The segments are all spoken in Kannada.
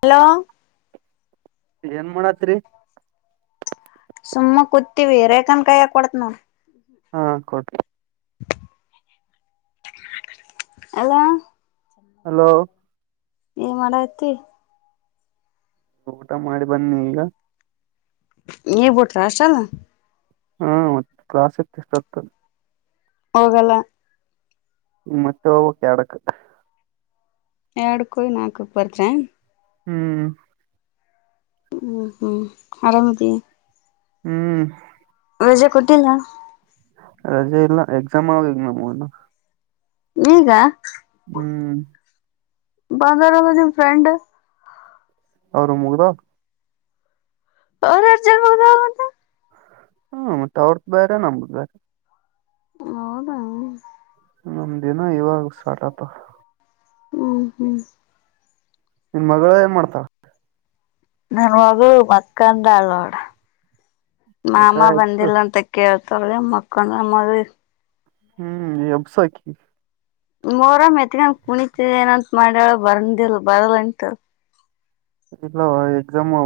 ಹಲೋ ಏನ್ ಮಾಡತ್ರಿ ಸುಮ್ಮ ಕೂತಿೀವಿ ರೇಖಾನ್ ಕಾಯಕ್ ಕೊಡತ್ ನಾವ ಹಾ ಕೊಟಿ ಅಲ್ಲಾ ಹಲೋ ಏ ಮಾಡಐತಿ ಊಟ ಮಾಡಿ ಬನ್ನಿ ಈಗ ಈ ಬಟ್ರಲ್ಲ ಹ್ಮ ಮತ್ತೆ ಕ್ಲಸ್ ಎತ್ತು ಎಷ್ಟತದೆ ಹೋಗಲ್ಲ ಈ ಮತ್ತಕ್ಕೆ ಅಡಕ್ ಎರಡು ಕಯಿ ನಾಲ್ಕು ಬರಿಚನ್ ಹ್ಮ್ ಹ್ಮ್ ಹ್ಮ್ ಆರಾಮದ ಹ್ಮ್ ರಜೆ ಕೊಟ್ಟಿಲ್ಲ ರಜೆ ಇಲ್ಲ ಎಕ್ಸಾಮ್ ಆಗಗ ಮಾಮ್ನು ಈಗ ಹ್ಮ್ ಬಂದ ರ ನಿಫ್ರೆಂಡ ಅವರು ಮುಗ್ದ ಅವ ಅರ್ಜರ್ ಮುದಂತ ಹ್ಮ ಮತ್ತ ಅವ್ರದ್ದ ಬೇರೆ ನಮ್ದ್ ಬೇರೆ ಹದ ಹ ನಮ ದಿನ ಇವಾಗ ಸ್ಟಾರ್ಟ್ ಆತ ಹ್ಮ್ ಹ್ಮ್ ನಿನ್ ಮಗಳ ಏನ್ ಮಾಡ್ತಾ ನನ್ ಮಗ ಮಕ್ಕಂದ ಅಳೋಡ ಯಾಕ ಮಾಮ ಎಬ್ಸು ಬಂದಿಲ್ಲ ಅಂತ ಕೇಳ್ ಸ ಮಕ್ಕಳ ಮಾಡರಿ ಹ್ಮ್ ಈ ಅಬ್ಸಕಿ ಮೋರ ಮೆತ್ಗನ್ ಕುಣಿತ ಏನಂತ ಮಾಡ್ಯಳ ಬರ್ಂದಿಲ್ ಬರಲ್ಂಟು ಇಲ್ಲವಾ ಎಕ್ಸಾಮ್ವಾ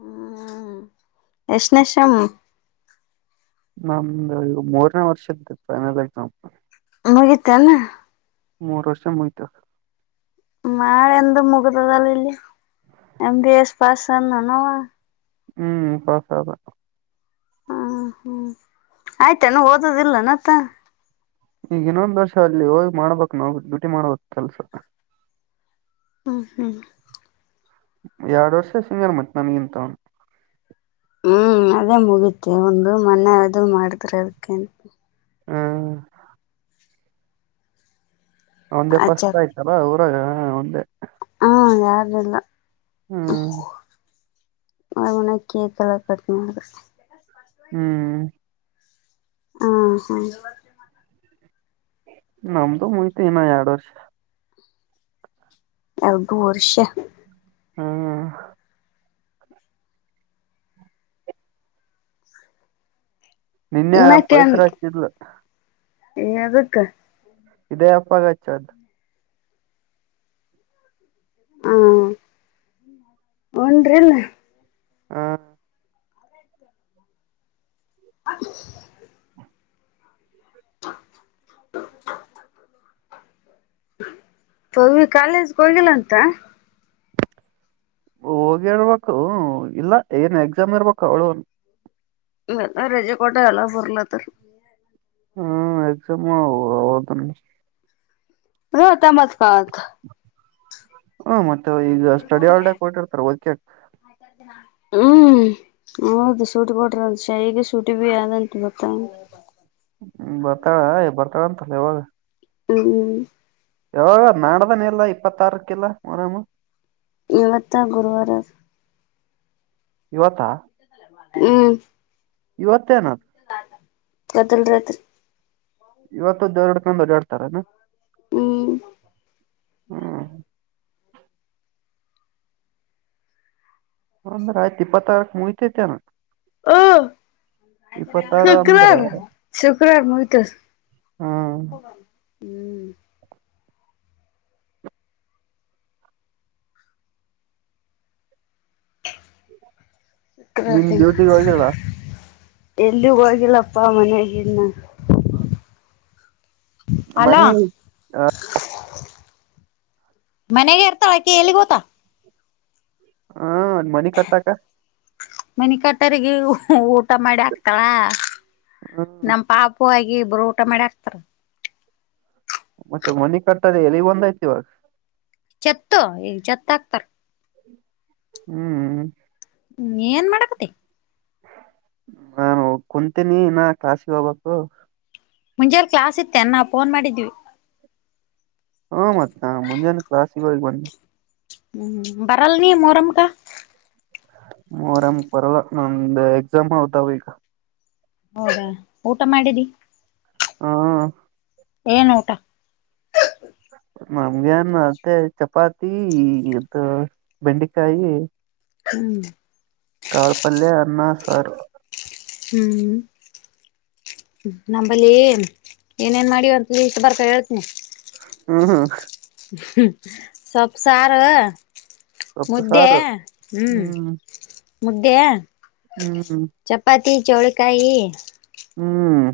ಹ್ಮ್ ಎಸ್ಟ್ನೆ ಸೇಮ್. ನಮ್ದು ಈ ಮೂರನೇ ವರ್ಷದ್ದ ಫೈನಲ್ ಎಕ್ಸಾಮ್. ಮುಗಿತ ಅನು. ಮೂರ್ ವರ್ಷಿಗಿ ಮುಗಿತದ. ನಳೆಂದ ಮುಗ್ದದಲ್ಲ ಇಲ್ಲಿ ಎಮ ಬಿ ಎಸ್ ಪಾಸ್ ಅದನ್ವ. ಹ್ಮ್ ಪಾಸ್ ಆದ. ಹ್ಮ ಹ್ಮ್ ಆಯ್ತಾನ ಓದದಿಲ್ಲ ಅತ. ಈಗ ಇನ್ನೊಂದ್ ವರ್ಷ ಅಲ್ಲಿ ಹೋಗಿ ಮಾಡ್ಬಕ್. ನಾವು ಡ್ಯೂಟಿ ಮಾಡ್ಬ ಕೆಲ್ಸ ಹ್ಮ್, ಹ್ಮ್ ಎರಡ್ ವರ್ಷ ಸೀನಿಯರ್ ಮತ್ತ ನನಗಿಂತ ಅವನು. ಹ್ಮ್ ಅದೇ ಮುಗತಿ ಒಂದು ಮನೆ ಅದು ಮಾಡಿದ್ರೆ ಅದಕ್ಕೆಂತ. ಹ್ಮ್. ಒಂದೆ ಪಸ್ತ ಆಯ್ತಲ್ಲ. ಹ ಹ ಒಂದೇ. ಹ್ಮ ಯಾರಲ್ಲ. ಹ್ಮ್. ಅವನ್ನ ಕೇಕಲ್ಲ ಕಟ್ಟ ಮಾಡು ಹ್ಮ್. ಹಾ ಸ ನಮದ ಮುಗೀತು ಇನ್ನ ಎರಡು ವರ್ಷ. ಅ ಬುರ್ಷ ಹ್ಮ್. ನಿನ್ನೆ ಪವಿತ್ರ ಹಚ್ಚಿದ್ಲು. ಎದಕ್ಕ. ಇದೇ ಅಪ್ಪಾಗ ಚದ್ ಹಾ ಉಡ್ರೀಲ್. ಹಾ. [inaudible] [inaudible] ಪವಿ ಕಾಲೇಜ್ಗೆ ಹೋಗಿಲ್ಲ ಅಂತ. ಹೋಗಿರ್ಬೇಕು. ಇಲ್ಲ ಏನ್ ಎಕ್ಸಾಮ್ ಇರ್ಬೇಕು ಅವಳುನು. ನಲ್ಲ ರಜೆ ಕೋಟೆ ಅಲ್ಲ ಬರ್ಲತರಾ. ಹ್ಮ ಎಕ್ಸಾಮ್ ಹದು [unintelligible] ಹ್ಮ ಮ ಈಗ ಸ್ಟಡಿ ಹಾಲಿಡೇ ಕೊಟ್ಟಿತ್ತರ ಓದಕ್ಕಕ. ಹ್ಮ್ ಹೌದು ಸೂಟಿ ಕೊಟ್ರರಂತ್ ಶಿಗಿ ಸೂಟಿ ಭೀ ಆದಂತ ಗೊತ್ತ ಹ್ಮ ಬರ್ತಾಳ ಬರ್ತ ಆದತ್ಲ ಯಾವಾಗ. ಹ್ಮ. ಯಾವಾಗ ನಾಡ್ದಾನ ಎಲ್ಲ ಇಪ್ಪತ್ತಾರಕಲ್ಲ ಮೊರಂ. ಇವತ್ತ ಗುರುವಾರ ಆದ. ಇವತ್ತಾ, ಹ್ಮ್. ಇವತ್ತೇನದ. ಕದಲ್ ರತ್ರಿ ಇವತ್ತದ್ದ ಎರಡ್ ಕಂದ ಎಡ್ತಾರನಾ ಹ್ಮ್ ಹ್ಮ ಹಂದ ರಾಯ ತಿಪ್ಪ ತಾರಕ ಮುಹಿತೆ ಚನ ಓ ಅಂದ್ರ ಶುಕ್ರವಾರ ಶುಕ್ರವಾರ ಮುಗಿತ್ತದೆ ಹ್ಮ್ ಹ್ಮ್ ಶುಕ್ರವಾರ ನಿಮ ಡ್ಯೂಟಿಗೆ ಹೋಗ್ಯಲ್ಲ ಎಲ್ಲಿಗ ಹೋಗಿಲ್ಲಪ್ಪಾ ಮನಗೆ ಇನ್ನ ಅಲ ಮನಿ ಮನೆಗೆ ಇರ್ತಾಳಕಿ ಎಲ್ಲಿ ಗೋತಾ ಹಾ ಮನಿ ಕತ್ತಾಕ್ಕ ಮನ ಕಟ್ಟರಿಗೆ ಊಟ ಮಾಡಿ ಆಗ್ತಳ ಹ್ಮ್ ನಮ ಪಾಪು ಆಗಿ ಬಬ್ರು ಊಟ ಮಾಡಿ ಹಾಕ್ತಾರ ಮತ್ತೆ ಮನಿ ಕಟ್ಟದೆ ಎಲ್ಲಿಗ್ ಬಂದಯ್ತಿ ಇವಾಗ ಚತ್ತು ಈಗ ಚತ್ತು ಹಾಕ್ತಾರ ಹ್ಮ್್ಮ ಹ್ಮ ಏನ್ ಮಾಡಕತಿ ನಾನು ಕುಂತೀನಿ ಇ ನ ಕಸಿಗೆ ಹೋಗ್ಬಕ್ು ಮುಂಜಾರೆ ಕ್ಲಾಸ್ ಇತ್ತೇ ನಾ ಫೋನ್ ಮಾಡಿದ್ವಿ ಹ್ಮ ಮತ್ತ ಮುಂಜಾನೆ ಕ್ಲಾ ಶಿವಾಜ ಬ ಹ್ಮ್ ಬರಲ್ಲ ನೀ ಮೋರಮ ಕ ಮರಮ ಪರಲ್ಲ ನಮ ಎಕ್ಸಾಮ ಅವತ ಈಗ ಹೌದಾ ಊಟ ಮಾಡಿದಿ ಹಾ ಏನ್ ಊಟ ನಮ್ಗೆನ್ ಅತ್ತೇ ಚಪಾತಿ ಇದು ಬೆಂಡೆಕಾಯಿ ಹ್ಮ್ ಕಾಳಪಲ್ಯ ಅನ್ನ ಸಾರ್ ಹ್ಮ್ ನಂಬಲ್ಲಿ ಏನೇನ್ ಮಾಡಿವ ಅಂತ ಇಷ್ಟ ಬರ್ಕ ಹೇಳ್ತನಿ ಹ್ಮ್ ಸೊಪ್ಪು ಸಾರು ಸೊಪ್ಪು ಮುದ್ದೆ ಸಾರು ಹ್ಮ್ ಮುದ್ದೆ ಹ್ಮ್ ಜೋಳಕಾಯ ಹ್ಮ್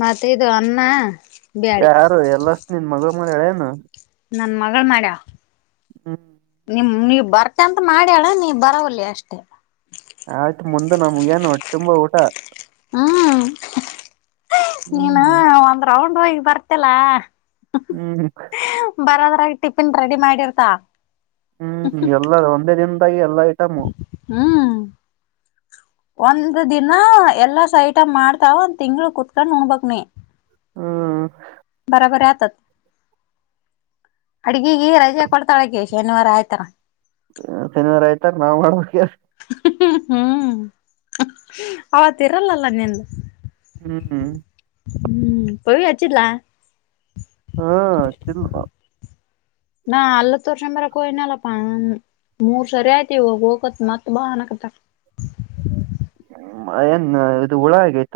ಮತ್ತೆ ಇದು ಅನ್ನ ಬ್ಯಾಳಿ ಯಾರು ಎಲ್ಲ ನಿನ್ ಮಗಳ ಮರ ಎಳೇನ ನನ್ನ ಮಗಳು ಮಾಡ್ ಹ್ಮ್ ನಿನ್ ಬರ್ತ್ಯ ಅಂತ ಮಾಡ್ಯಳ ನೀ ಬರವಲ್ಲೆ ಅಷ್ಟೇ ಆಯ್ತು ಮುಂದೆ ನಮ್ಗ ಏನು ಹೊಟ್ಟೆ ತುಂಬಾ ಊಟ ಹ್ಮ ನೀನು ಹ್ಮ್ ಒಂದ್ ರೌಂಡ್ ಈಗ ಬರ್ತಿಲ್ಲ ಹ್ಮ್ ಟಿಫಿನ್ ರೆಡಿ ಮಾಡಿರ್ತಾ ಹ್ಮ್ ಎಲ್ಲ ಒಂದೇ ದಿನದಾಗ ಹ್ಮ್ ಒಂದ್ ದಿನ ಎಲ್ಲಾ ಐಟಂ ಮಾಡ್ತಾಳ ಒಂದ ತಿಂಗಳ ಕುೂತ್ಕೊಂಡ್ ಉಣ್ಣಬೇಕು ನೀ ಹ್ಮ ಬರಬರಿ ಆತತ್ ಅಡ್ಗೆಗೆ ರಜೆ ಕೊಡ್ತಾಳೆ ಹಾಕಿ ಶನಿವಾರ ಆಯ್ತಾರ ಶನಿವಾರ ಆಯ್ತಾರ ನಾವ್ ಮಾಡಬೇಕಾ ಹ್ಮ ಹ್ಮ್ ಅವತ್ ಇರಲ್ಲಲ್ಲ ನಿಂದು ಹ್ಮ್ ಹ್ಮ್ ಪವಿ ಹಚ್ಚಿದ್ಲಾ ಹು ಹಚ್ಚಿದ್ಲಾಪ್ಪ ನಾ ಹಲ್ಲು ತೋರಿಸ್ಕೊಂಡು ಬರಕೆ ಹೋಗಿದ್ನಲಪ್ಪ ಮೂರ್ ಸರಿ ಆಯ್ತು ಈವಾಗ ಹೋಗಬೇಕು ಮತ್ ಬಾ ಹಾನ್ನಾಕತರ ಏನ್ ಇದು ಹುಳ ಆಗೈತ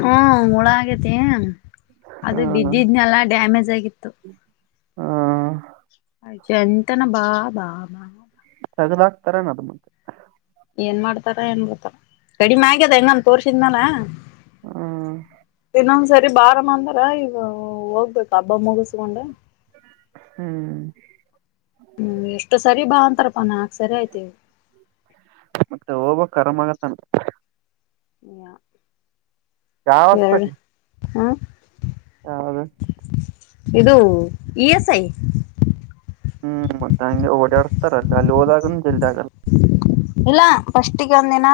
ಹು ಹುಳ ಆಗೈತಿ ಅದು ಹ್ಮ ಬಿದ್ದಿದ್ನೆಲ್ಲಾ ಡ್ಯಾಮೇಜ್ ಆಗಿತ್ತು ಹಾ ಎಂತನ ಬಾ ಬಾ ಬಾ ಬಾ ತೆಗೆದುಹಾಕ್ತೇರೇನು ಅದು ಏನ್ ಮಾಡ್ತಾರ ಏನ್ ಮಾಡಡ್ತಾರ ಕಡಿಮೆ ಆಗ್ಯದ ಹೆಂಗನ್ ತೋರ್ಸಿದ್ನಾಲ ಹ್ಮ ಇನ್ನ ಒಂದು ಸರಿ ಬಾರಮ್ಮ ಅಂತ ಹ ಈಗ ಹೋಗ್ಬೇಕು ಹಬ್ಬ ಮುಗಿಸಿಕೊಂಡು ಹ್ಮ್ ಹ್ಮ್ ಎಷ್ಟು ಸರಿ ಬಾ ಅಂತಾರಪ್ಪ ಮತ್ತೆ ಹೋಗಬೇಕು ಕರೆದಾಗ ಹ [unintelligible] ಯಾವ ಹಾಸ್ಪಿಟಲ್ ಹಾ ಹೌದು ಇದು ಇ ಎಸ್ ಐ ಹ್ಮ್ ಮೆ ಓಡಾಡಸ್ತಾರಲ್ಲ ಅಲ್ಲಿ ಹೋದಾಗ [inaudible] ಇಲ್ಲ ಫಸ್ಟಿಗೆ ಒಂದ ದಿನ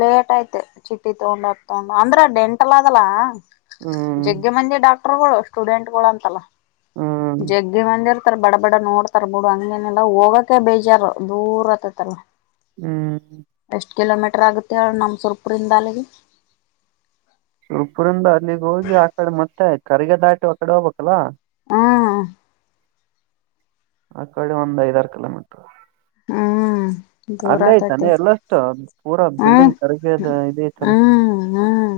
ಲೇಟ್ ಯ್ತೆ ಚಿಟ್ಟಿ ತಗೊಂಡ್ ಹಕ್ ತಗೊಂಡ್ ಅಂದ್ರ ಡೆಂಟಲ್ಲ ಅದಲ್ಲಾ. ಹ್ಮ್ ಜಗ್ಗೆ ಮೆ ಡಾಕ್. ಪಗಳು ಸ್ಟೂಡೆಂಟ್ ಗಳು ಅಂತಲ್ಲ ಹ್ಮ್ ಜಗ್ಗೆ ಮಂದರ್. ಬಡ ಬಡ ನೋಡ್ತರ್ ಬಿಡು ಹಂಗೇನೆಲ್ಲ ಹೋಗೋಕೆ ಬೇಜಾರು. ದೂರ ಆತತ್ತಹಂಗ. ಹ್ಮ್. ಎಷ್ಟ್ ಕಿಲೋಮೀಟರ್ ಆಗುತ್ತೆ ಅವು ನಮ್ಮ್ಸುರ್ಪುರಿಂದ ಅಲ್ಲಿಗೆ. ತುಪುರಂದ. ಇಲ್ಲಿಗ್ ಹೋಗಿ ಆ ಕಡೆ ಮತ್ತ ಆ್ತು. ಕರಿಗ ದಾಟಿ ಅಕ್ಕಡೆ ಹೋಗಬಬೇಕಕ್ಕಲ್ಲಾ. ಹ್ಮ್. ಆ ಕಡೆ ಒಂದ್ ಐದಾರ ಕಿಲೋಮೀಟರ್. ಹ್ಮ್. ದೂರ ಅಲ್ಲೇ ಆಯ್ತಾನ ಆತೈತಿ ಎಲ್ಲಷ್ಟು. ಪೂರಾ ಹ್ಮ್ ಬಿಲ್ಡಿಂಗ್ ಕರಗದ ಇದ ಇತಲ್ಲ. ಹ್ಮ್ ಹ್ಮ್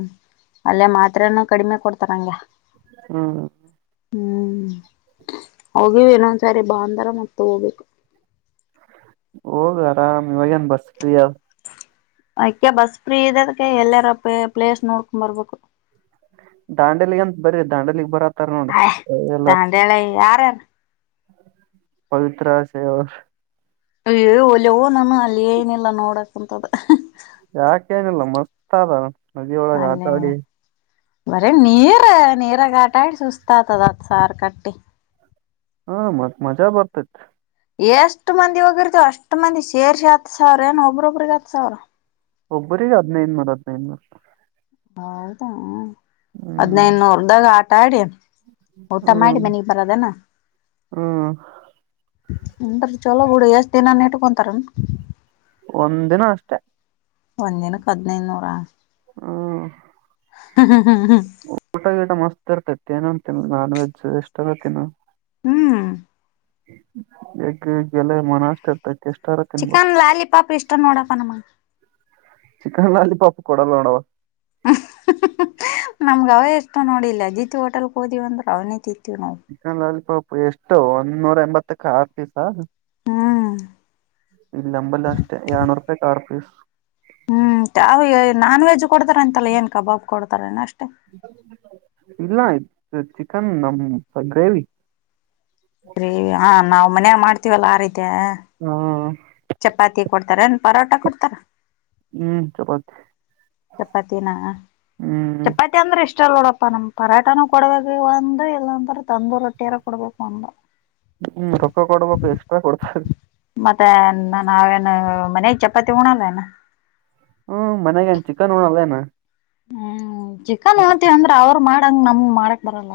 ಬತರಂಗ. ಹಾ. ಹ್ಮ್ ಹೋಗಿವಿ ಇನ್ನೊಂದ್ಸರಿ ಬಾಂದಾರ ಮತ್ ಹೋಗ್ಬೇಕು. ಹೋಗ ಆರಾಮ್ ಇವಾಗೇಏನ್ ಬಸ್ ಪ್ರಿ ಅದಾವ. ಅಯ್ಕ ಬಸ್ ಫ್ರೀ ಇದೆ ಅದ್ಕ್ಕೆ ಎಲ್ಲಾರ ಪ ಪ್ಲೇಸ್ ನೋಡ್ಕೊಂಡ್ ಬರ್ಬೇಕು. ದಾಂಡಲಿ ಅಂತ ಬರೀ ದಾಂಡಲಿಗ್ ಬರತ್ತ. ಹಯ್ ದಾಂಡೆಲಿ ಯಾರ. ಪವತ್ರ ಸ ಅವ. ಅಯ ಒಲೆವು ನಾನು ಅಲ್ಲಿ ಏನಿಲ್ಲ ನೋಡಕಂತದ. ಯಾಕೇಏನಿಲ್ಲ ಮಸ್ತ್ ಆದಾರ. ನದಿ ಒಳಗೆ ಆತಾಡಿ. ಬರ ನೀರ ನೀರ ಗಾಟ ಆ ಸುಸ್ತ ಆತದ ಅತ್ ಸಾರು ಕಟ್ಟಿ. ಹಾ ಮತ್ತ್ ಮಜಾ ಬರ್ತತ್. ಎಷ್ಟು ಮಂದಿ ಹೋಗಿರ್ತೋ ಅಷ್ಟ್ ಮಂದಿ ಸೇರ್ಸಿ ಹತ್ತು ಸಾವಿರ ಏನೋ ಒಬ್ರೊಬ್ರಿಗೆ ಹತ್ತುತ್ ಸಾವಿರ. ಒಬ್ಬರಿಗೆ ಹದಿನೈದ ನೂರೂ ಹದಿನೈದು ನೂರ. ಹೌದಾ. ಹ್ಮ್ ಹದಿನೈನೂರದಾಗ ಆ. ತಡೆ. ಊಟ ಮಾಡಿ ಹ್ಮ್ ಮನಗ್ ಬರದನಾ. ಹ್ಮ್ ಎಂತ ಚಲೋ ಬಿುಡ ಎಷ್ಟು ದಿನಾನೇು. ಬಂತಾರೆಣ. ಒಂದ್ ದಿನ ಅಷ್ಟೆ. ಒಂದ ದಿನಕ್ಕೆ ಹದಿನೈನೂರಾ. ಹ್ಮ. ಹಾಂ ಹಾಂ ಊಟ ಗಿಟಾ ಮಸ್ತ್ ಇರ್ತ ಏನೋ ಒಂದ್ ತಿನ್ನು ನಾನ್ ವೆಜ್ ಎಷ್ಟ [unintelligible] ತಿನ್ನು ಹ್ಮ್ ಯಗ್ ಗೆಲೆ ಮನೋ ಅಷ್ಟ ಐತೆ ಚಿಕನ್ ಲಾಲಿಪಾಪ್ ಇಷ್ಟ ನೋಡಪ್ಪ ನಮ್ಮ. ಚಿಕನ್ ಲಾಲಿಪಾಪ್ ಕೊಡಲ್ಲ ನೋಡು. ಹ್ಮ ನಮ್ಗ ಅವೇ ಎಷ್ಟೋ ನೋಡಿಲ್ಲಿ ಅಜಿತಿ ಹೋಟಲ್ಗೆ ಹೋದಿವೆ ಅಂದ್ರ ಅವ್ನಿ ತಿಂತೀವಿ ನಾವು ಚಿಕನ್ ಲಾಲಿಪಾಪ್ ಎಷ್ಟು ಒಂದ್ ನೂರ ಎಂಬತ್ತಕ್ಕ ಆರು ಪೀಸಾ ಹ್ಮ್ ಇಲ್ ನಂಬಲ್ಲಿ ಅಷ್ಟೇ ಎರಡನೂರು ರೂಪಾಯಿಗೆ ಆರ್ ಪೀಸ್ ಹ್ಮ್ ತಾವು ನಾನ್ ವೆಜ್ ಕೊಡ್ತಾರ ಅಂತಲ್ಲ ಏನ್ ಕಬಾಬ್ ಕೊಡ್ತಾರನ ಅಷ್ಟು. [unintelligible] ಇಲ್ಲ ಇ ಚಿಕನ್ ನಮ್ ಗ್ರೇವಿ ಗ್ರೇವಿಯ ನಾವು ಮನೆಯ ಮಾಡ್ತವಲ್ಲ ಆ ರೀತಿ ತ್ಯಾ ಹಾ ಚಪಾತಿ ಕೊಡ್ತಾರ್ ಏನ್ ಪರೋಟ ಕೊಡ್ತಾರ. ಹ್ಮ್ ಚಪಾತಿ ಚಪಾತಿನ ಹ್ಮ್ ಚಪಾತಿ ಅಂದ್ರೆ ಇಷ್ಟ್ ನೋಡಪ್ಪಾ ನಮ್ ಪರಾಟನ ಕೊಡ್ಬೇಕ ಒಂದ ಇಲ್ಲಾಂತರ ತಂದೂರು ರೊಟ್ಟಿಯಾರ ಕೊಡ್ಬೇಕು ಒಂದ. ಹ್ಮ್ ರೊಕ್ಕ ಕೊಡ್ಬೇಕು ಎಕ್ಸ್ಟ್ರಾ ಕೊಡ್ತಾರೆ [unintelligible] ನಾವೇನು ಮನೆ ಚಪಾತಿ ಉಣಲೆನ್ನಾ ಹ್ಮ್ ಮನ್ಯಾ ಏನ್ ಚಿಕನ್ ಉಣ್ಣಲೇನ ಹ್ಮ್ ಚಿಕನ್ ಹೇಳುತಿವಿ ಅಂದ್ರೆ ಅವರು ಮಾಡ್ ಅಂಗ್ ನಮ್ ಮಾಡಕ್ ಬರಲ್ಲ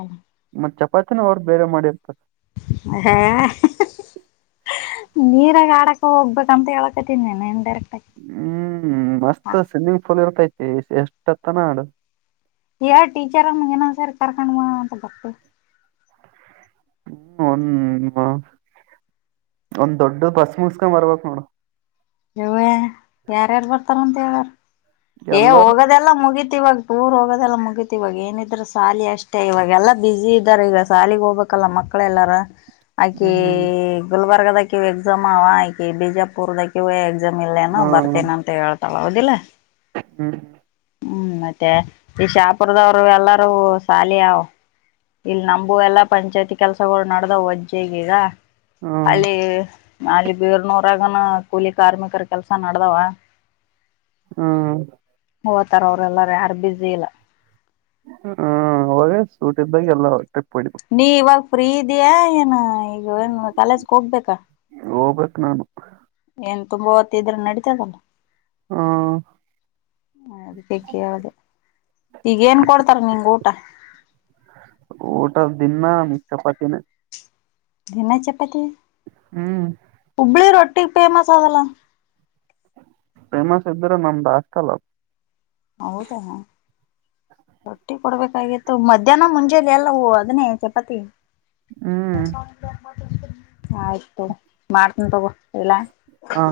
ಮತ್ ಚಪಾತಿನ ಅವ್ರು ಬೇರೆ ಮಾಡಿರ್ತಾರೆ. ಹಾಂ ನೀರಾಗ ಆಡಕ್ ಹೋಗಬೇಕ ಅಂತ ಹೇಳ್ಕೊತೀನಿ ಇನ್ ಡೈರೆಕ್ಟ್ ಆಗಿ ಹ್ಮ್ ಹ ಮಸ್ತ್ ಸ್ವಿಮ್ಮಿಂಗ್ ಫೂಲ್ ಇರ್ತೈತಿ. ಎಷ್ಟತ್ತನಾ ಆಡು ಯಾರ್ ಟೀಚರ್ಮ್ಮಗೆ ಇನ್ನೊಂದ್ ಸರಿ ಕರ್ಕೊಂಡ ಬಾ [unintelligible] ಹ್ಮ್ ಒಂದ ಒಂದ್ ದೊಡ್ಡ ಬಸ್ ಮುಸ್ಕ ಬರಬೇಕು ನೋಡು ಯವ್ವ ಯಾರ್ ಯಾರ್ ಬರ್ತಾರ ಅಂತ ಹೇಳಾರ ಏ ಎಲ್ಲಾರು ಹೋಗೋದೆಲ್ಲ ಮುಗಿತ್ತು. ಇವಾಗ ಟೂರ್ ಹೋಗೋದೆಲ್ಲ ಮುಗೀತಿ ಇವಾಗ ಏನಿದ್ರ ಶಾಲಿ ಅಷ್ಟೆ ಇವಾಗೆಲ್ಲಾ ಬ್ಯುಸಿ ಇದ್ದಾರೆ ಈಗ ಶಾಲಿಗೆ ಹೋಗ್ಬೇಕಲ್ಲ ಮಕ್ಕಳೆಲ್ಲಾರ. ಎ...... ಹ್ಮ್ [unintelligible] ಗುಲ್ಬರ್ದದಕಿ ಎಕ್ಸಾಮ್ ಅವ ಆಯಿಕೆ ಬಿಜಾಪುರ್ದಾಗಿ. ಇವ. ಎಕ್ಸಾಮ್ ಇಲ್ಲೇನೋ ಬರ್ತೇನಿ ಅಂತೇಳ್. ಹೌದಿಲ್ಲೆ. ಹ್ಮ. ಹ್ಮ್ ಮತ್ತೆ ಈ ಶಾಪುರದವರು ಎಲ್ಲಾರೂ ಶಾಲಿಯ. ಇಲ್ಲಿ ನಮಗೂ ಎಲ್ಲಾ ಪಂಚಾಯ್ತಿ ಕೆಲ್ಸಗಳು ನಡ್ದ ವಜ್ಜಗೀಗ. ಹ್ಮ್ ಅಲ್ಲಿ. ಅಲ್ಲಿ ಬೇರ್ನೂರಗನ ಕೂಲಿ ಕಾರ್ಮಿಕರ ಕೆಲ್ಸ ನಡದಾವ. ಹ್ಮ. ಹೋತರ. ಲ್ಲಾರ ಯಾರು ಬ್ಯುಸಿ ಇಲ್ಲ. ಸೂಟ್ದಾಗ ಎಲ್ಲ. ಹೊಡಿಬೇಕು ನೀವಾಗ. ಪ್ರೀತಿಯ ಏನ. ಈಗ ಒನ್ ಕಾಲೇಜಕ್ ಹೋಗ್ಬೇಕಾ ಹೋಗ್ಬೇಕ್ ನಾನು ಎಂತ. ತುಂಬಾ ಹೊತ್ತ ಇದ್ರ ನಡಿತತದಲ್ಲ. ಹ ಅದಕ್ಕೆ ಕೇಳ್ದ ಈಗ ಏನ್ ಕೊಡ್ತಾರ ನಿಂಗ ಊಟ. ಹ್ಮ್ಮ್. [unintelligible] ಊಟದ ದಿನ ಚಪಾತಿನೆ. ದಿನ ಚಪಾತಿ.. ಹ್ಮ್. ಇಬ್ಳಿ ರೊಟ್ಟಿ ಫೇಮಸ್ ಆದಲ್ಲಾ.. ಪ್ರೇಮಾ ಸಬ್್ದರ ನಾಮದ ಹಾಸ್ಟೆಲ್. ಹೌದಾ ರೊಟ್ಟಿ ಕೊಡ್ಬೇಕಾಗಿತ್ತು ಮಧ್ಯಾಹ್ನ ಮುಂಜಲಿ ಎಲ್ಲ ಹೂ ಅದನ್ನೇ ಚಪಾತಿ. ಹ ಹ್ಮ್ [unintelligible] ಆಯ್ತು ಮಾಡ್ತನ ತಗೋ ಎಲ್ಲಾ. ಹಾ.